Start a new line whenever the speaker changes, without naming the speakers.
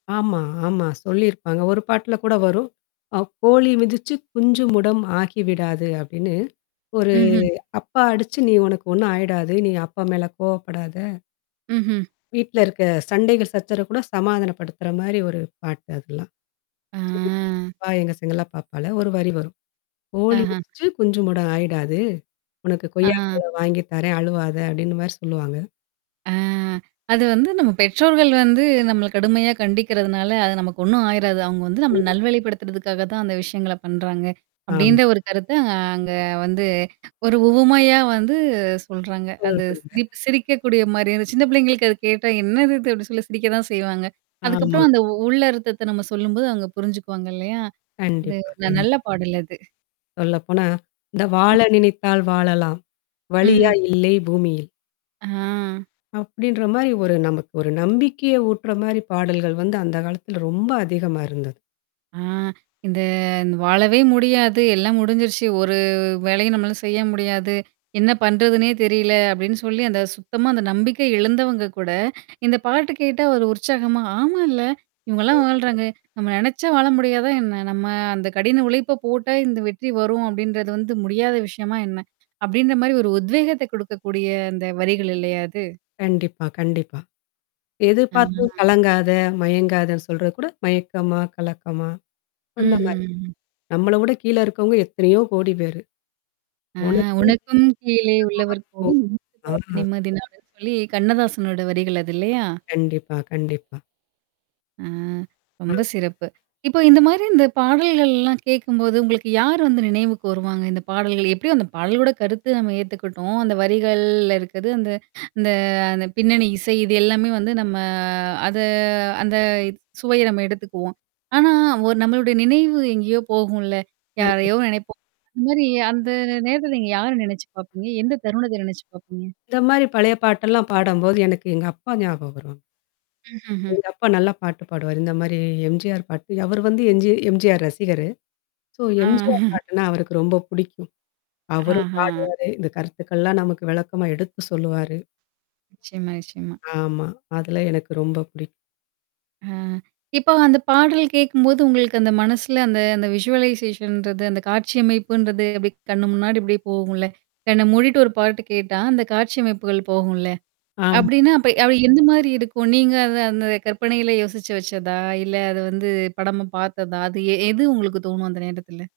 ஆமா, ஆமா சொல்லியிருப்பாங்க. ஒரு பாட்ல கூட வரும். அ கோழி மிதிச்சு குஞ்சு முடம் ஆகிவிடாது அப்பாடின்னு ஒரு
ம்ஹ்ம்.
அப்பா அடிச்சு நீ உனக்கு ஒண்ணும் ஆயிடாது. நீ அப்பா மேல கோவப்படாத.
ம்ஹ்ம்.
வீட்ல இருக்க சண்டைகள் சச்சரவு கூட சமாதானப்படுத்துற மாரி ஒரு பாட்டு அதெல்லாம்.
ஆ.
சின்ன பாப்பா எங்க செல்ல பாப்பால. ஒரு வரி வரும். கோழி
ஆஹ.
மிதிச்சு குஞ்சு முடம் ஆயிடாது உனக்கு கொய்யா
ஆஹ.
பழம் வாங்கி தரேன், அழுவாத அப்டின்னுமாரி சொல்லுவாங்க.
ஆ. அது வந்து நம்ம பெற்றோர்கள் வந்து நம்மள கடுமையா கண்டிக்கிறதுனால, அது நமக்கு ஒண்ணும் ஆயிராது. அவுங்க வந்து நம்மள
ம்.
நல்வழிப்படுத்துறதுக்காக தான் அந்த விஷயங்கள பண்றாங்க.
ஆமா.
அப்பிடின்ற ஒரு கருத்த, அ அங்க வந்து ஒரு உவமையா வந்து சொல்றாங்க.
ம்.
அது
சொல்லுங்க.
சிரிப் சிரிக்கக்கூடிய மாரியா சின்ன பிள்ளைங்களுக்கு அது கேட்டா என்னது இது அப்பிடி சொல்லி சிரிக்க தான் செய்வாங்க.
ஆமா.
அதுக்கப்புறம் அந்த உள்ள அர்த்தத்த நம்ம சொல்லும்போது அங்க புரிஞ்சுக்குவாங்க இல்லயா? அது
கண்டிப்பா,
ந
கண்டிப்பா.
நல்ல பாடல் அது.
சொல்ல போனா. இந்த
ம்.
வாழ நினைத்தால் வாழலாம்
ம்ஹ்ம்.
வழியா இல்லை பூமியில்.
ஆ.
அப்பிடின்றமாரி ஒரு நமக்கு ஒரு நம்பிக்கைய ஊட்டுறமாரி பாடல்கள் வந்து அந்த காலத்தில ரொம்ப அதிகமா இருந்தது.
ஆ, இந்த வாழவே முடியாது. எல்லாம் முடிஞ்சிருச்சு. ஒரு வேலையும் நம்மளால செய்ய முடியாது. என்ன பண்றதுன்னே தெரியல அப்பிடின்னு சொல்லி, அந்த சுத்தமா அந்த நம்பிக்கை இழுந்தவங்க கூட, இந்த பாட்டு கேட்டா ஒரு உற்சாகமா ஆமா. இல்ல. இவுங்கல்லாம்
ஆ.
வாழ்றாங்க. நம்ம நெனச்சா வாழ முடியாதா என்ன? நம்ம அந்த கடின உழைப்ப போட்டா, இந்த வெற்றி வரும் அப்பிடின்றது வந்து முடியாத விஷயமா என்ன? அப்பிடின்ற மாரி ஒரு உத்வேகத்த குடுக்கக்கூடிய அந்த வரிகள் இல்லயா அது?
கண்டிப்பா, கண்டிப்பா. எதிர்பார்த்தும்
ஆ.
கலங்காத, மயங்காதன்னு சொல்றதுகூட மயக்கமா, கலக்கமா அந்த
மஹ்ம்,
மாரி.
ம்.
நம்மள விட கீழ இருக்கவங்க எத்தனையோ கோடி பேரு.
ஆ
உனக்கு
உனக்கும் கீழே உள்ளவர் கோடி.
[unintelligible]
[unintelligible] எங்கே
ஆ.
நிம்மதி நாடுன்னு சொல்லி அப்பிடின்னு சொல்லி கண்ணதாசனோட வரிகள் அது இல்லயா!
கண்டிப்பா. கண்டிப்பா.
ஆ.
ஆ.
ரொம்ப சிறப்பு. இப்போ இந்தமாரி இந்த பாடல்கள்லாம் கேட்கும்போது, உங்களுக்கு யார் வந்து நினைவுக்கு வருவாங்க? இந்த பாடல்கள் எப்படியோ அந்த பாடலோட கருத்து நம்ம ஏத்துக்கிட்டோம், அந்த வரிகள்ல இருக்குது அந்த இந்த அந்த பின்னணி இசை, இது எல்லாமே வந்து நம்ம அத அந்த சுவைய நம்ம எடுத்துக்குவோம். ஆனா ஒரு நம்மளுடைய நினைவு எங்கேயோ போகும்ல. யாரையோ
கண்டிப்பா.
நெனைப்போம். அது மாரி அந்த நே நேரத்தில நீங்க யார நினைச்சு பார்ப்பீங்க? எந்த தருணத்த நினைச்சு பாப்பீங்க?
இந்த மாரி பழைய பாட்டெல்லாம் பாடும்போது எனக்கு எங்க அப்பா ஞாபகம் வரும்.
ம்ஹ்ம், ம்.
எங்க அப்பா நல்லா பாட்டு பாடுவாரு. இந்த மாரி எம்ஜிஆர் பாட்டு அவரு வந்து என்ஜி எம்ஜிஆர் ரசிகரு. சோ
ஆ.
எம்ஜிஆர் பாட்டுன்னா அவருக்கு ரொம்ப புடிக்கும். அவரும்
ஆஹ!
பாடுவாரு. இந்த கருத்துக்கள்லாம் நமக்கு விளக்கமா எடுத்து சொல்லுவாரு.
நிச்சயமா, நிச்சயமா.
ஆமா. அதல்லாம் எனக்கு ரொம்ப பிடிக்கும்.
ஆ, இப்போ அந்த பாடல் கேட்கும்போது உங்களுக்கு அந்த மனசுல அந்த, அந்த விஷூவலைசேஷன்றது, அந்த காட்சியமைப்புன்றது அப்பிடி கண்ணு முன்னாடி இப்பிடியே போகும்ல. கண்ண மூடிட்டு ஒரு பாட்டு கேட்டா, அந்த காட்சிமைப்புகள் போகும்ல.
ஆமா.
அப்பிடின்னா, அப்ப அவ எந்தமாரி இருக்கும்? நீங்க அத அந்த கற்பனையில யோசிச்சு வச்சதா? இல்ல அத வந்து படமா பார்த்ததா? அது எ எது உங்களுக்கு தோணும் அந்த நேரத்துல?